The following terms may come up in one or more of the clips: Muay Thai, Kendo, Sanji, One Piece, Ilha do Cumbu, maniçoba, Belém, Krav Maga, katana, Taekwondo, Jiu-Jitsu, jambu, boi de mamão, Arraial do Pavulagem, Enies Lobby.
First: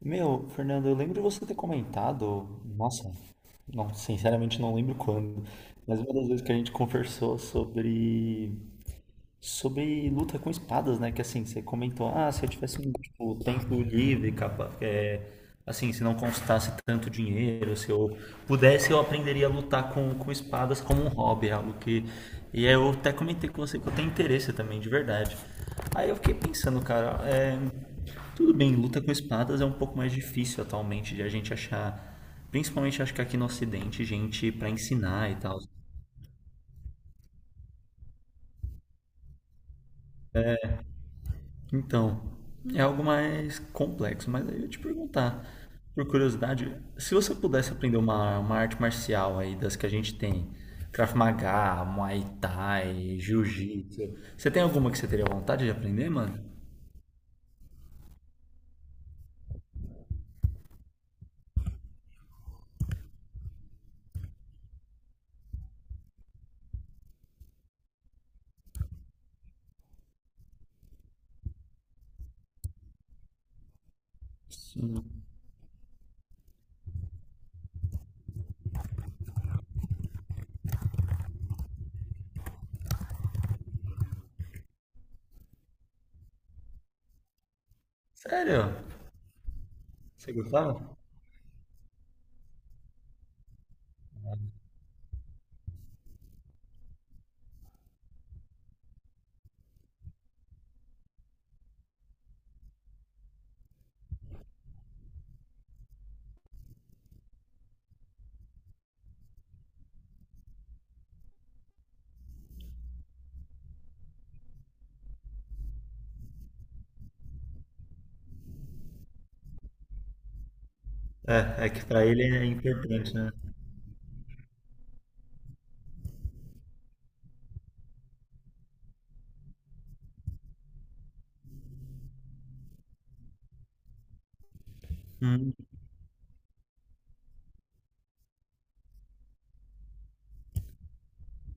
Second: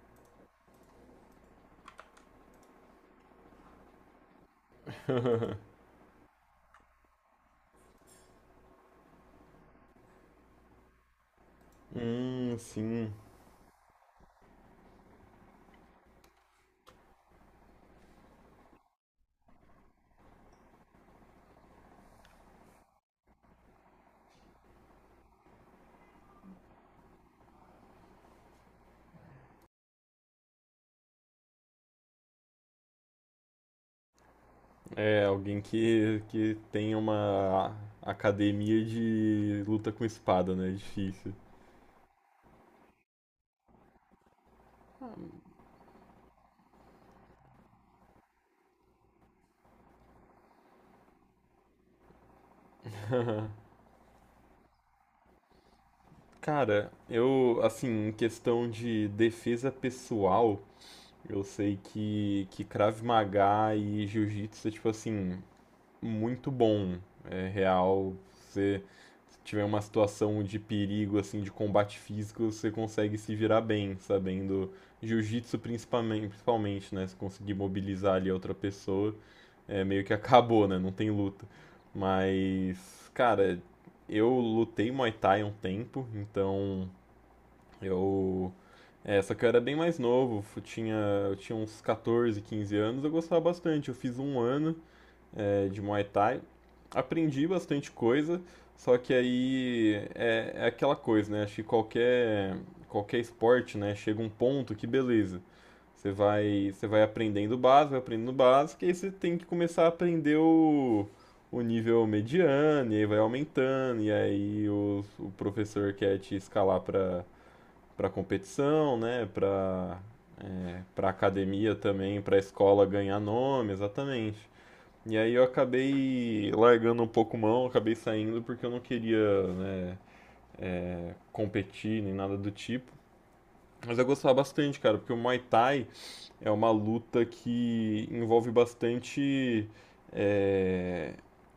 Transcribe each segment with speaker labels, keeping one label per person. Speaker 1: Meu, Fernando, eu lembro de você ter comentado, nossa, não, sinceramente não lembro quando, mas uma das vezes que a gente conversou sobre luta com espadas, né? Que assim, você comentou, ah, se eu tivesse um
Speaker 2: Sim.
Speaker 1: tipo, tempo livre, capa, assim, se não constasse tanto dinheiro, se eu pudesse, eu aprenderia a lutar com espadas como um hobby, é algo que. E aí eu até comentei com você que eu tenho interesse também, de verdade. Aí eu fiquei pensando, cara, tudo bem, luta com espadas é um pouco mais difícil atualmente de a gente achar. Principalmente acho que aqui no Ocidente, gente pra
Speaker 2: É,
Speaker 1: ensinar e tal.
Speaker 2: alguém que tem uma academia de luta com espada, né? É difícil.
Speaker 1: Então, é algo mais complexo, mas aí eu ia te perguntar, por curiosidade, se você pudesse aprender uma arte marcial aí das que a gente tem, Krav Maga, Muay Thai, Jiu-Jitsu, você tem alguma que você teria vontade de aprender, mano?
Speaker 2: Cara, eu, assim, em questão de defesa pessoal, eu sei que Krav Maga e Jiu-Jitsu é tipo assim, muito bom, é real. Você se tiver uma situação de perigo, assim, de combate físico, você consegue se virar bem, sabendo. Jiu-jitsu principalmente, principalmente, né? Se conseguir mobilizar ali a outra pessoa, é meio que acabou, né? Não tem luta. Mas, cara, eu lutei Muay Thai um tempo, então eu.
Speaker 1: Sério?
Speaker 2: É, só que eu era bem mais
Speaker 1: Você
Speaker 2: novo, eu tinha,
Speaker 1: gostava?
Speaker 2: eu tinha uns 14, 15 anos, eu gostava bastante. Eu fiz um ano de Muay Thai. Aprendi bastante coisa, só que aí é aquela coisa, né? Acho que qualquer esporte, né? Chega um ponto que beleza. Você vai aprendendo o básico, vai aprendendo o básico, e aí você tem que começar a aprender o nível mediano, e aí vai aumentando, e aí o professor quer te escalar para competição, né? Para
Speaker 1: É, é
Speaker 2: academia
Speaker 1: que pra
Speaker 2: também,
Speaker 1: ele
Speaker 2: para
Speaker 1: é
Speaker 2: escola
Speaker 1: importante,
Speaker 2: ganhar
Speaker 1: né?
Speaker 2: nome, exatamente. E aí eu acabei largando um pouco mão, acabei saindo porque eu não queria, né, competir nem nada do tipo. Mas eu gostava bastante, cara, porque o Muay
Speaker 1: Hum,
Speaker 2: Thai é uma luta que envolve bastante é,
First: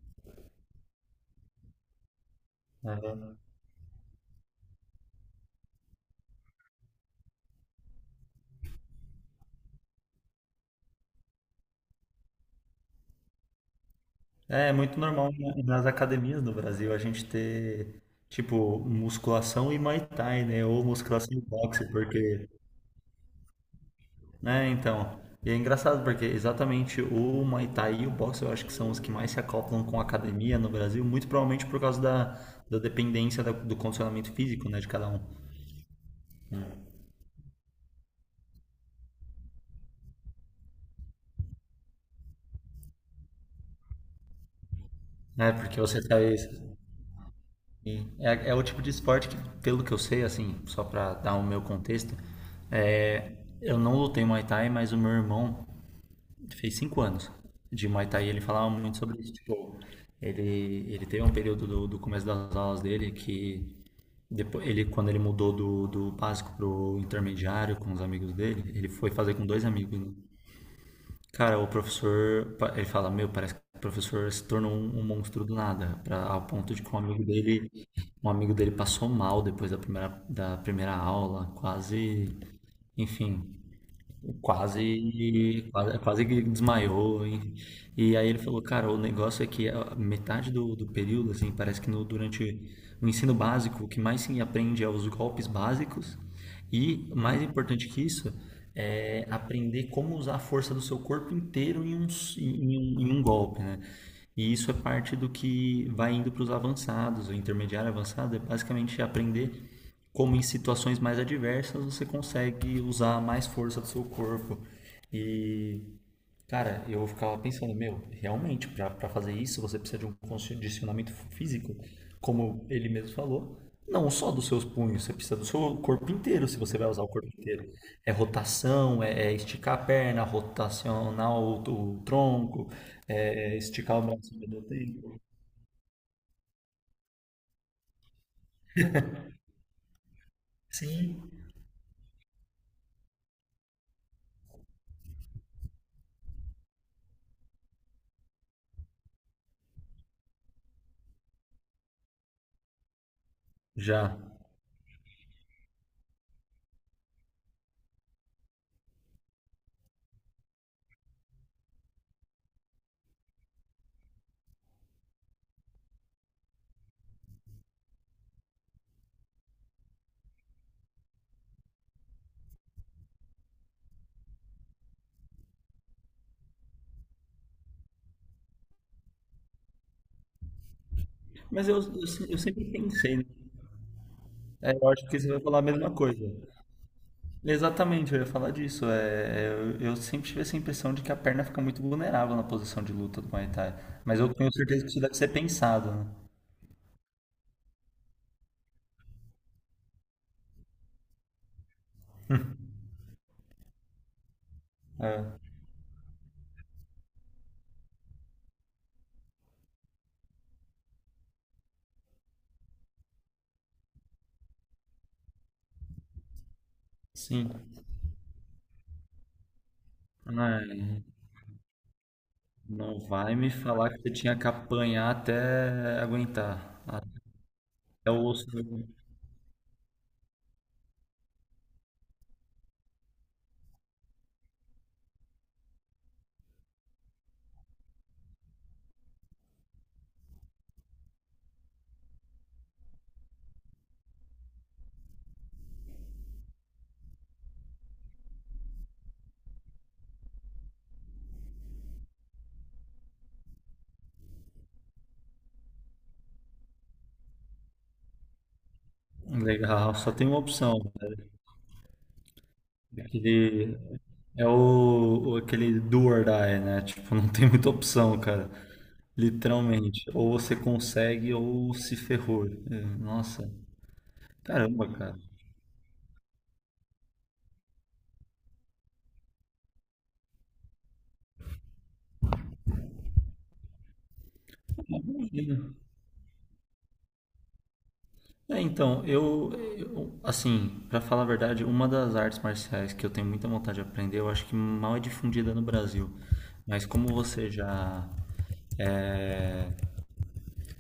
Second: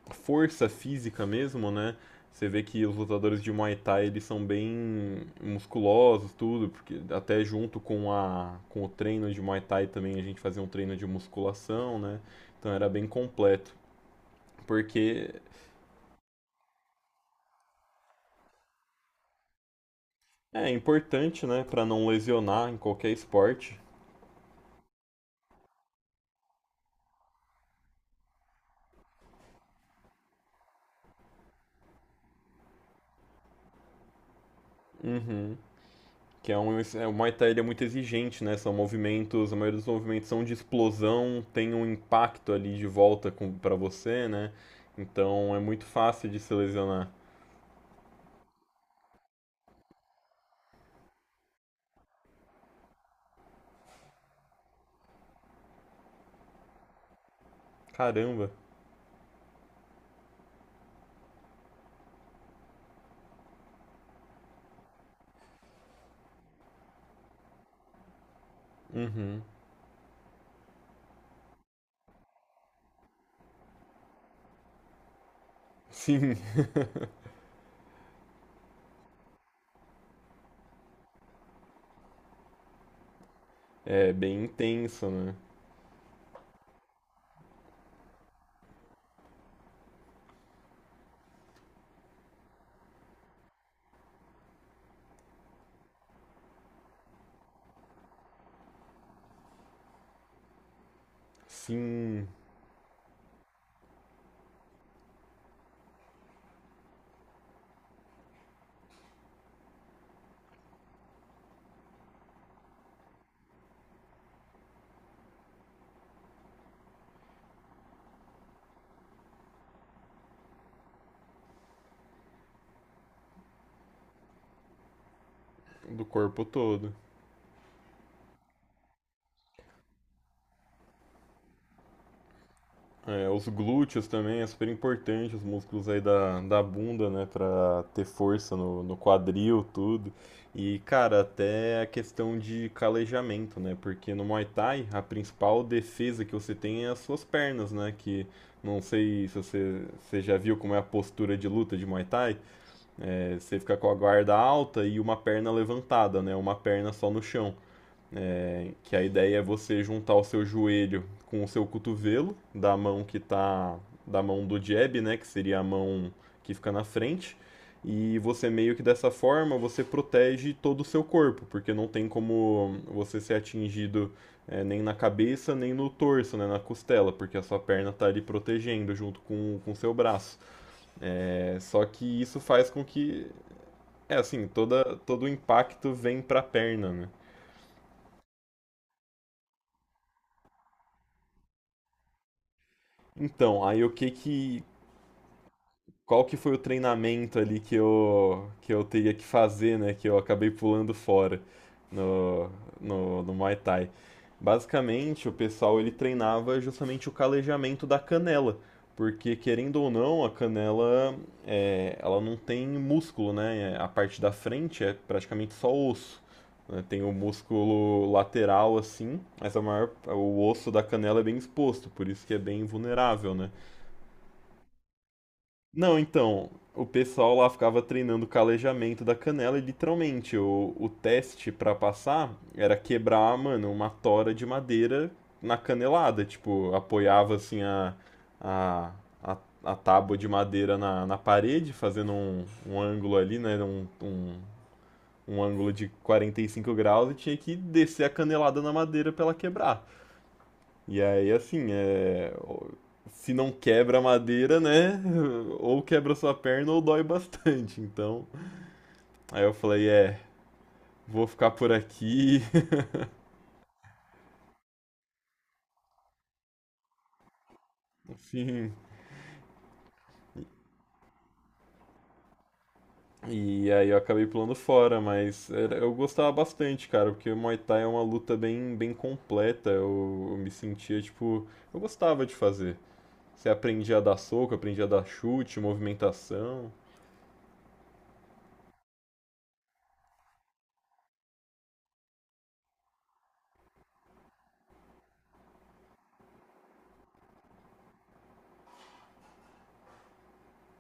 Speaker 2: força física mesmo, né? Você vê que os
Speaker 1: aham.
Speaker 2: lutadores de Muay Thai eles são bem musculosos, tudo, porque até junto com o treino de Muay Thai também a gente fazia um treino de musculação, né? Então era bem completo,
Speaker 1: É, é muito
Speaker 2: porque
Speaker 1: normal nas academias do Brasil a gente ter, tipo, musculação e Muay Thai, né?
Speaker 2: é
Speaker 1: Ou musculação e
Speaker 2: importante, né, pra
Speaker 1: boxe,
Speaker 2: não
Speaker 1: porque
Speaker 2: lesionar em qualquer esporte.
Speaker 1: é, então. E é engraçado porque exatamente o Muay Thai e o boxe eu acho que são os que mais se acoplam com a academia no Brasil, muito provavelmente por causa da, da dependência do condicionamento físico, né, de cada um.
Speaker 2: Uhum. Que é um, é, o Muay Thai ele é muito exigente, né? São movimentos, a maioria dos movimentos são de explosão, tem um impacto ali de volta para você, né?
Speaker 1: É,
Speaker 2: Então é
Speaker 1: porque
Speaker 2: muito
Speaker 1: você tá
Speaker 2: fácil
Speaker 1: aí.
Speaker 2: de se lesionar.
Speaker 1: E é, é o tipo de esporte que, pelo que eu sei, assim, só pra dar o meu contexto, é, eu não lutei Muay Thai, mas o meu irmão, fez 5 anos de Muay Thai. Ele
Speaker 2: Caramba.
Speaker 1: falava muito sobre isso. Tipo, ele, ele teve um período do, do começo das aulas dele que depois, ele, quando ele mudou do, do básico pro intermediário com os amigos dele, ele foi fazer
Speaker 2: Uhum.
Speaker 1: com dois amigos, né? Cara, o professor, ele fala, meu, parece que o professor se tornou um, um monstro do nada, pra,
Speaker 2: Sim.
Speaker 1: ao ponto de que um amigo dele passou mal depois da primeira aula, quase, enfim,
Speaker 2: É bem intenso, né?
Speaker 1: quase, quase, quase que desmaiou, hein? E aí ele falou, cara, o negócio é que a metade do, do período, assim, parece que no, durante o ensino básico, o que mais se aprende é os golpes básicos e, mais importante que isso, é aprender como usar a força do seu corpo inteiro em um,
Speaker 2: Sim,
Speaker 1: em um, em um golpe, né? E isso é parte do que vai indo para os avançados, o intermediário avançado é basicamente aprender como em situações mais adversas você consegue usar mais força do seu corpo. E, cara, eu ficava pensando, meu, realmente, para fazer isso você precisa de um condicionamento físico, como ele mesmo falou. Não só dos seus punhos, você precisa do seu
Speaker 2: do
Speaker 1: corpo
Speaker 2: corpo
Speaker 1: inteiro, se você vai
Speaker 2: todo.
Speaker 1: usar o corpo inteiro. É rotação, é, é esticar a perna, rotacionar o tronco,
Speaker 2: É, os
Speaker 1: é é esticar o
Speaker 2: glúteos
Speaker 1: braço ao
Speaker 2: também é
Speaker 1: mesmo
Speaker 2: super
Speaker 1: tempo.
Speaker 2: importante, os músculos aí da bunda, né, pra ter força no quadril, tudo. E, cara,
Speaker 1: Sim,
Speaker 2: até a questão de calejamento, né, porque no Muay Thai a principal defesa que você tem é as suas pernas, né, que não sei se você já viu como é a postura de luta de Muay Thai, você fica com a
Speaker 1: já.
Speaker 2: guarda alta e uma perna levantada, né, uma perna só no chão que a ideia é você juntar o seu joelho com o seu cotovelo da mão do jab, né, que seria a mão que fica na frente, e você meio que dessa forma você protege todo o seu corpo, porque não tem como você ser atingido nem na cabeça, nem no torso, né, na costela, porque a sua perna tá ali protegendo junto com o seu braço. É,
Speaker 1: Mas
Speaker 2: só
Speaker 1: eu,
Speaker 2: que
Speaker 1: se- eu
Speaker 2: isso
Speaker 1: sempre
Speaker 2: faz com
Speaker 1: pensei, né?
Speaker 2: que
Speaker 1: É, eu
Speaker 2: toda
Speaker 1: acho que
Speaker 2: todo
Speaker 1: você
Speaker 2: o
Speaker 1: vai falar a mesma
Speaker 2: impacto
Speaker 1: coisa.
Speaker 2: vem para a perna, né?
Speaker 1: Exatamente, eu ia falar disso. É, eu sempre tive essa impressão de que a perna fica muito vulnerável na posição de luta do Muay
Speaker 2: Então,
Speaker 1: Thai.
Speaker 2: aí o que
Speaker 1: Mas eu tenho
Speaker 2: que
Speaker 1: certeza que isso deve ser pensado, né?
Speaker 2: qual que foi o treinamento ali que eu teria que fazer, né? Que eu acabei pulando fora no, no Muay Thai. Basicamente, o pessoal ele treinava justamente o calejamento da canela, porque querendo ou não, a canela ela não tem músculo, né? A parte da frente é praticamente só osso. Né? Tem o
Speaker 1: Sim.
Speaker 2: músculo lateral assim, mas a maior, o osso da
Speaker 1: Ai,
Speaker 2: canela é bem exposto, por isso que é bem
Speaker 1: não
Speaker 2: vulnerável,
Speaker 1: vai me
Speaker 2: né?
Speaker 1: falar que você tinha que apanhar
Speaker 2: Não,
Speaker 1: até
Speaker 2: então,
Speaker 1: aguentar.
Speaker 2: o
Speaker 1: Até
Speaker 2: pessoal lá ficava
Speaker 1: o
Speaker 2: treinando o
Speaker 1: osso.
Speaker 2: calejamento da canela e literalmente o teste pra passar era quebrar, mano, uma tora de madeira na canelada. Tipo, apoiava assim a, a, a tábua de madeira na parede, fazendo um ângulo ali, né? Um ângulo de 45 graus e tinha que descer a canelada na madeira pra ela quebrar. E aí, assim, se não quebra a madeira, né? Ou quebra sua perna ou dói bastante. Então, aí eu falei,
Speaker 1: Legal, só tem uma opção, né?
Speaker 2: vou ficar por aqui.
Speaker 1: Aquele, é aquele do or die, né? Tipo, não tem muita opção, cara.
Speaker 2: Enfim.
Speaker 1: Literalmente. Ou você consegue ou se ferrou. É, nossa.
Speaker 2: E aí eu acabei pulando
Speaker 1: Caramba,
Speaker 2: fora,
Speaker 1: cara.
Speaker 2: mas eu gostava bastante, cara, porque o Muay Thai é uma luta bem, bem completa. Eu me sentia, tipo, eu gostava de fazer. Você aprendia a dar soco, aprendia a dar chute,
Speaker 1: Imagina.
Speaker 2: movimentação.
Speaker 1: É, então, eu, assim, pra falar a verdade, uma das artes marciais que eu tenho muita vontade de aprender, eu acho que mal é difundida no Brasil. Mas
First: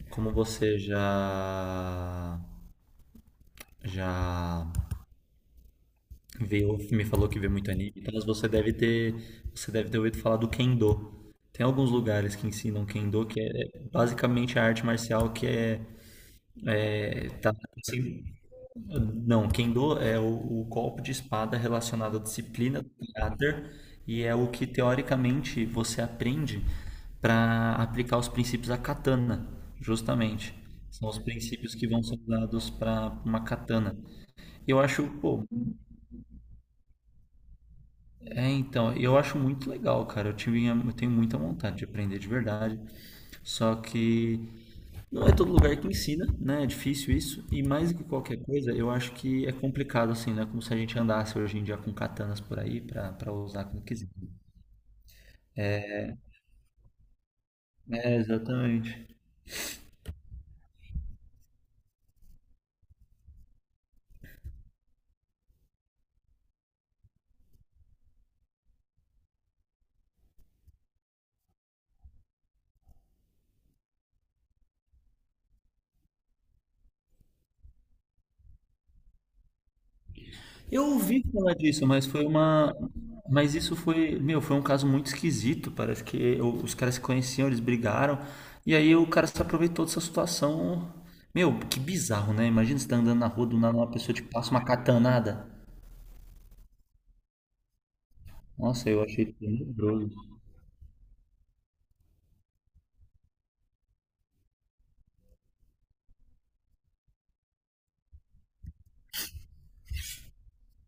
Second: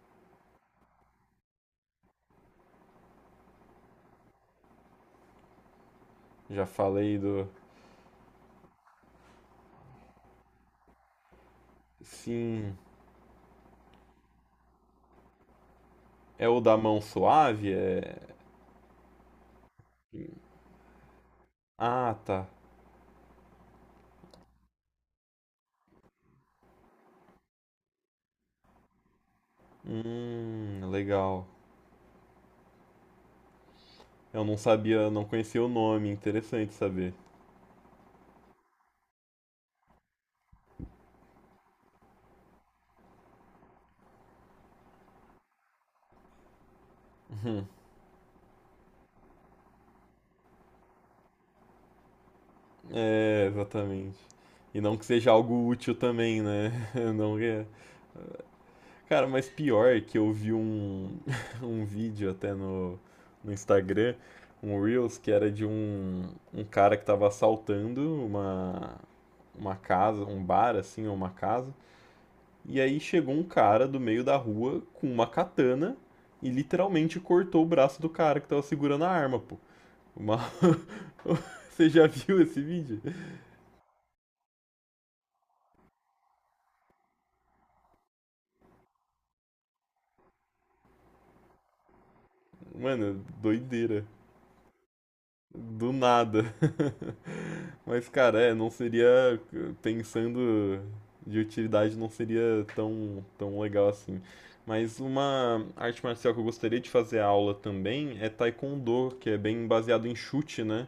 Speaker 1: como você já, já
Speaker 2: Já
Speaker 1: viu, me
Speaker 2: falei
Speaker 1: falou que
Speaker 2: do.
Speaker 1: vê muito anime, então mas você deve ter ouvido falar do Kendo. Tem alguns lugares que
Speaker 2: Sim.
Speaker 1: ensinam Kendo, que é basicamente a arte marcial que é,
Speaker 2: É o da mão
Speaker 1: é, tá,
Speaker 2: suave? É.
Speaker 1: assim, não, Kendo é o golpe de espada
Speaker 2: Ah,
Speaker 1: relacionado à
Speaker 2: tá.
Speaker 1: disciplina do caráter e é o que teoricamente você aprende para aplicar os princípios da katana, justamente. São os
Speaker 2: Legal.
Speaker 1: princípios que vão ser usados para uma katana.
Speaker 2: Eu não
Speaker 1: Eu acho,
Speaker 2: sabia, não
Speaker 1: pô,
Speaker 2: conhecia o nome, interessante saber.
Speaker 1: É, então, eu acho muito legal, cara. Eu tenho muita vontade de aprender de verdade. Só que não é todo lugar que ensina, né? É difícil isso. E mais do que qualquer coisa, eu acho que é complicado, assim, né? Como se a gente andasse hoje em dia com katanas por aí pra
Speaker 2: É,
Speaker 1: usar quando quiser.
Speaker 2: exatamente. E não que seja algo útil também, né? Não é.
Speaker 1: É, exatamente.
Speaker 2: Cara, mas pior é que eu vi um, um vídeo até no Instagram, um Reels, que era de um cara que tava assaltando uma casa, um bar, assim, ou uma casa. E aí chegou um cara do meio da rua com uma katana e literalmente cortou o braço do cara que tava segurando a arma, pô. Uma...
Speaker 1: Eu ouvi falar disso,
Speaker 2: Você
Speaker 1: mas
Speaker 2: já
Speaker 1: foi
Speaker 2: viu esse
Speaker 1: uma.
Speaker 2: vídeo?
Speaker 1: Mas isso foi, meu, foi um caso muito esquisito. Parece que os caras se conheciam, eles brigaram. E aí o cara se aproveitou dessa situação. Meu, que bizarro, né? Imagina você tá andando
Speaker 2: Mano,
Speaker 1: na rua, do nada uma
Speaker 2: doideira.
Speaker 1: pessoa te passa uma catanada.
Speaker 2: Do nada. Mas, cara, não
Speaker 1: Nossa, eu achei
Speaker 2: seria,
Speaker 1: tenebroso.
Speaker 2: pensando de utilidade, não seria tão, tão legal assim. Mas uma arte marcial que eu gostaria de fazer aula também é Taekwondo, que é bem baseado em chute, né?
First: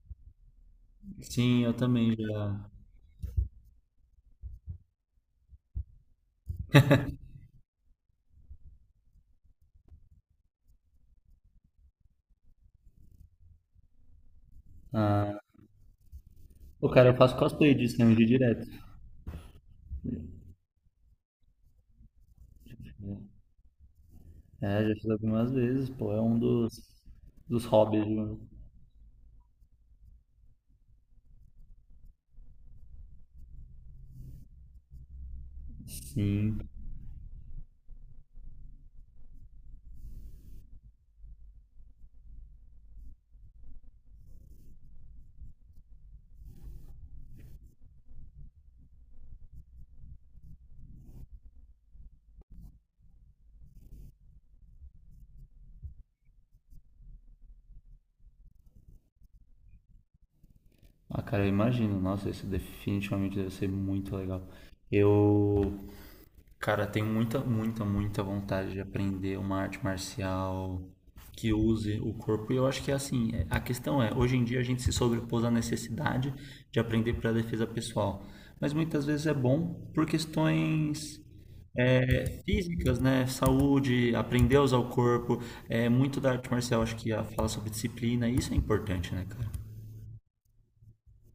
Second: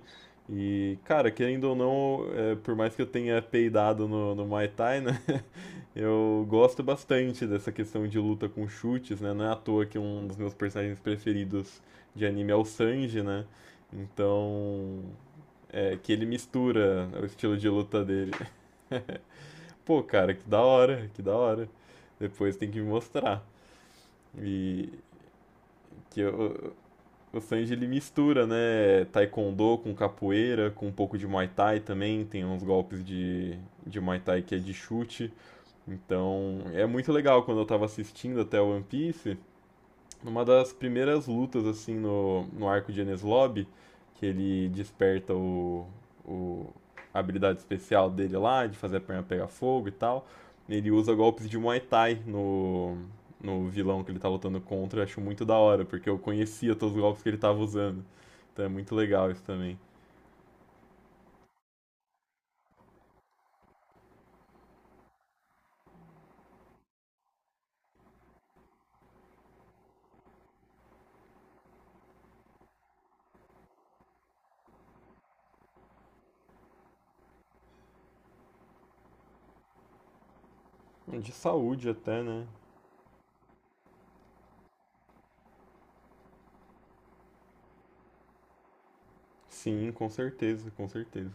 Speaker 2: E, cara,
Speaker 1: Sim,
Speaker 2: querendo
Speaker 1: eu
Speaker 2: ou
Speaker 1: também
Speaker 2: não,
Speaker 1: já.
Speaker 2: por mais que eu tenha peidado no Muay Thai, né? Eu gosto bastante dessa questão de luta com chutes, né? Não é à toa que um dos meus personagens preferidos de anime é o Sanji, né? Então,
Speaker 1: Ah,
Speaker 2: é que ele
Speaker 1: o
Speaker 2: mistura
Speaker 1: cara, eu
Speaker 2: o
Speaker 1: faço
Speaker 2: estilo de
Speaker 1: cosplay disso,
Speaker 2: luta
Speaker 1: né? De
Speaker 2: dele.
Speaker 1: direto.
Speaker 2: Pô, cara, que da hora, que da hora. Depois tem que me mostrar.
Speaker 1: É,
Speaker 2: E
Speaker 1: já fiz algumas vezes, pô.
Speaker 2: que
Speaker 1: É um
Speaker 2: eu,
Speaker 1: dos,
Speaker 2: o
Speaker 1: dos
Speaker 2: Sanji ele
Speaker 1: hobbies, viu?
Speaker 2: mistura, né, taekwondo com capoeira, com um pouco de Muay Thai também, tem uns golpes de Muay Thai que é de chute. Então,
Speaker 1: Sim.
Speaker 2: é muito legal quando eu tava assistindo até One Piece, numa das primeiras lutas, assim, no arco de Enies Lobby, que ele desperta o, a habilidade especial dele lá, de fazer a perna pegar fogo e tal. Ele usa golpes de Muay Thai no vilão que ele tá lutando contra, eu acho muito da hora, porque eu conhecia todos os golpes que ele tava usando. Então é muito legal isso também.
Speaker 1: Ah, cara, eu imagino. Nossa, isso definitivamente deve ser muito legal. Eu, cara, tenho muita, muita, muita vontade de aprender uma arte marcial que use o corpo. E eu acho que é assim, a questão é, hoje em dia a gente se sobrepôs à necessidade de aprender para defesa pessoal. Mas muitas vezes é bom por questões
Speaker 2: De saúde até,
Speaker 1: é,
Speaker 2: né?
Speaker 1: físicas, né? Saúde, aprender a usar o corpo. É muito da arte marcial, acho que a fala sobre disciplina. Isso é importante, né, cara?
Speaker 2: Sim, com certeza, com certeza.